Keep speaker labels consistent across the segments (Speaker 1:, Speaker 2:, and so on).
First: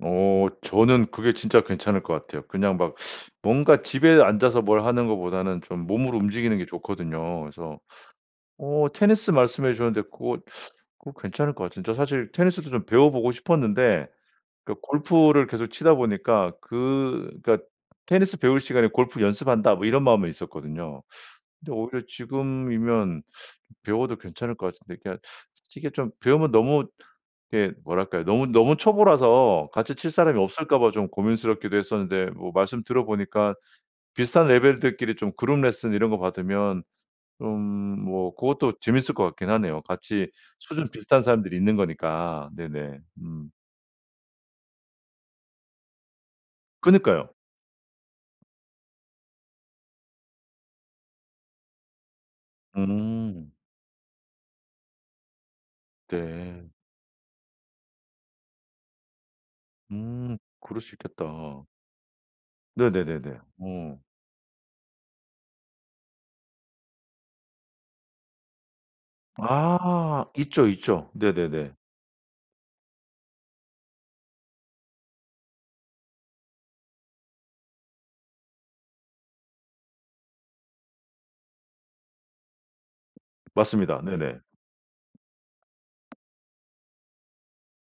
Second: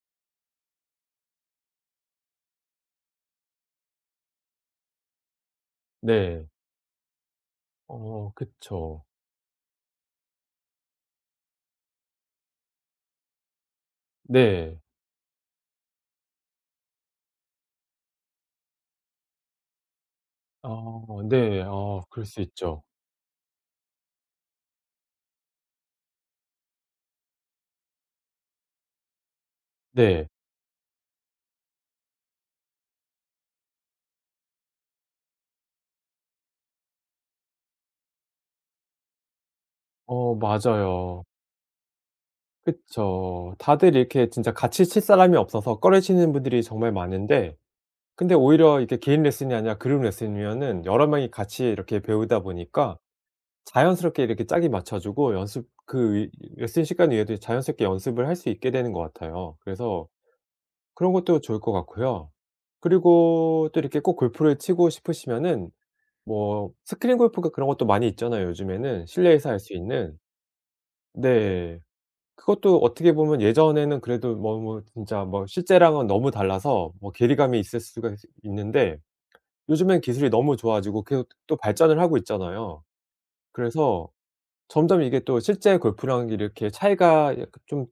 Speaker 1: 어 저는 그게 진짜 괜찮을 것 같아요. 그냥 막 뭔가 집에 앉아서 뭘 하는 것보다는 좀 몸을
Speaker 2: 네.
Speaker 1: 움직이는 게 좋거든요. 그래서
Speaker 2: 어
Speaker 1: 어
Speaker 2: 그쵸.
Speaker 1: 테니스 말씀해 주셨는데 고거 고거 괜찮을 것 같은데. 저 사실 테니스도 좀 배워보고 싶었는데 그
Speaker 2: 네.
Speaker 1: 골프를 계속 치다 보니까 그 그니까 '테니스 배울 시간에 골프 연습한다.' 뭐 이런 마음은 있었거든요.
Speaker 2: 어 네.
Speaker 1: 근데
Speaker 2: 어
Speaker 1: 오히려
Speaker 2: 그럴 수 있죠.
Speaker 1: 지금이면 배워도 괜찮을 것 같은데 그냥 솔직히 좀 배우면 너무 이렇게 뭐랄까요? 너무 너무 초보라서 같이 칠
Speaker 2: 네.
Speaker 1: 사람이 없을까 봐 좀 고민스럽기도 했었는데 뭐 말씀 들어보니까 비슷한 레벨들끼리 좀 그룹 레슨 이런 거 받으면 좀 뭐 고것도 재밌을 것 같긴 하네요. 같이
Speaker 2: 어
Speaker 1: 수준 비슷한
Speaker 2: 맞아요.
Speaker 1: 사람들이 있는 거니까. 네네 음.
Speaker 2: 그쵸. 다들 이렇게 진짜 같이 칠 사람이 없어서 꺼리시는 분들이 정말
Speaker 1: 그러니까요.
Speaker 2: 많은데 근데 오히려 이게 개인 레슨이 아니라 그룹 레슨이면은 여러 명이 같이 이렇게 배우다 보니까
Speaker 1: 음.
Speaker 2: 자연스럽게 이렇게 짝이 맞춰지고 연습 그 위
Speaker 1: 네.
Speaker 2: 레슨 시간 외에도 자연스럽게 연습을 할 수 있게 되는 것 같아요. 그래서
Speaker 1: 음 그럴 수
Speaker 2: 그런 것도 좋을
Speaker 1: 있겠다.
Speaker 2: 것 같고요.
Speaker 1: 네네네네
Speaker 2: 그리고 또 이렇게
Speaker 1: 어.
Speaker 2: 꼭 골프를 치고 싶으시면은 뭐 스크린 골프인가 그런 것도 많이 있잖아요, 요즘에는 실내에서 할 수 있는.
Speaker 1: 아 있죠, 있죠. 네네네.
Speaker 2: 네. 그것도 어떻게 보면 예전에는 그래도 뭐 뭐 진짜 뭐 실제랑은 너무 달라서 뭐 괴리감이 있을 수가 지 있는데 요즘엔 기술이 너무 좋아지고 계속 또 발전을 하고 있잖아요.
Speaker 1: 맞습니다.
Speaker 2: 그래서
Speaker 1: 네네.
Speaker 2: 점점 이게 또 실제 골프랑 이렇게 차이가 약간 좀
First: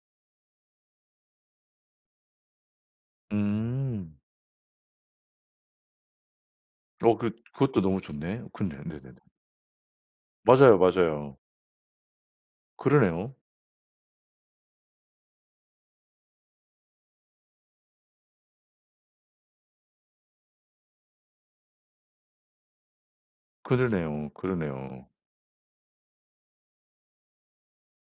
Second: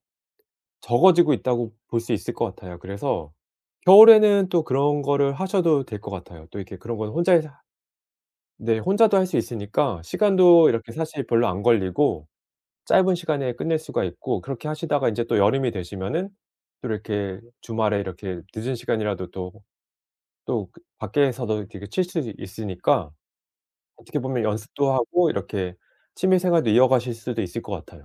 Speaker 2: 적어지고 있다고 볼 수 있을 것 같아요. 그래서
Speaker 1: 음.
Speaker 2: 겨울에는 또 그런 거를 하셔도 될 것 같아요. 또 이렇게 그런 건
Speaker 1: 어
Speaker 2: 혼자
Speaker 1: 그것
Speaker 2: 해사
Speaker 1: 그것도 너무 좋네.
Speaker 2: 네
Speaker 1: 그러네요, 네네.
Speaker 2: 혼자도 할 수 있으니까 시간도
Speaker 1: 맞아요,
Speaker 2: 이렇게 사실
Speaker 1: 맞아요.
Speaker 2: 별로 안 걸리고 짧은
Speaker 1: 그러네요.
Speaker 2: 시간에 끝낼 수가 있고 그렇게 하시다가 인제 또 여름이 되시면은 또 이렇게 주말에 이렇게 늦은 시간이라도 또 또 그 밖에서도 이렇게 칠 수도 있으니까 어떻게
Speaker 1: 그러네요,
Speaker 2: 보면 연습도
Speaker 1: 그러네요.
Speaker 2: 하고 이렇게 취미 생활도 이어가실 수도 있을 것 같아요.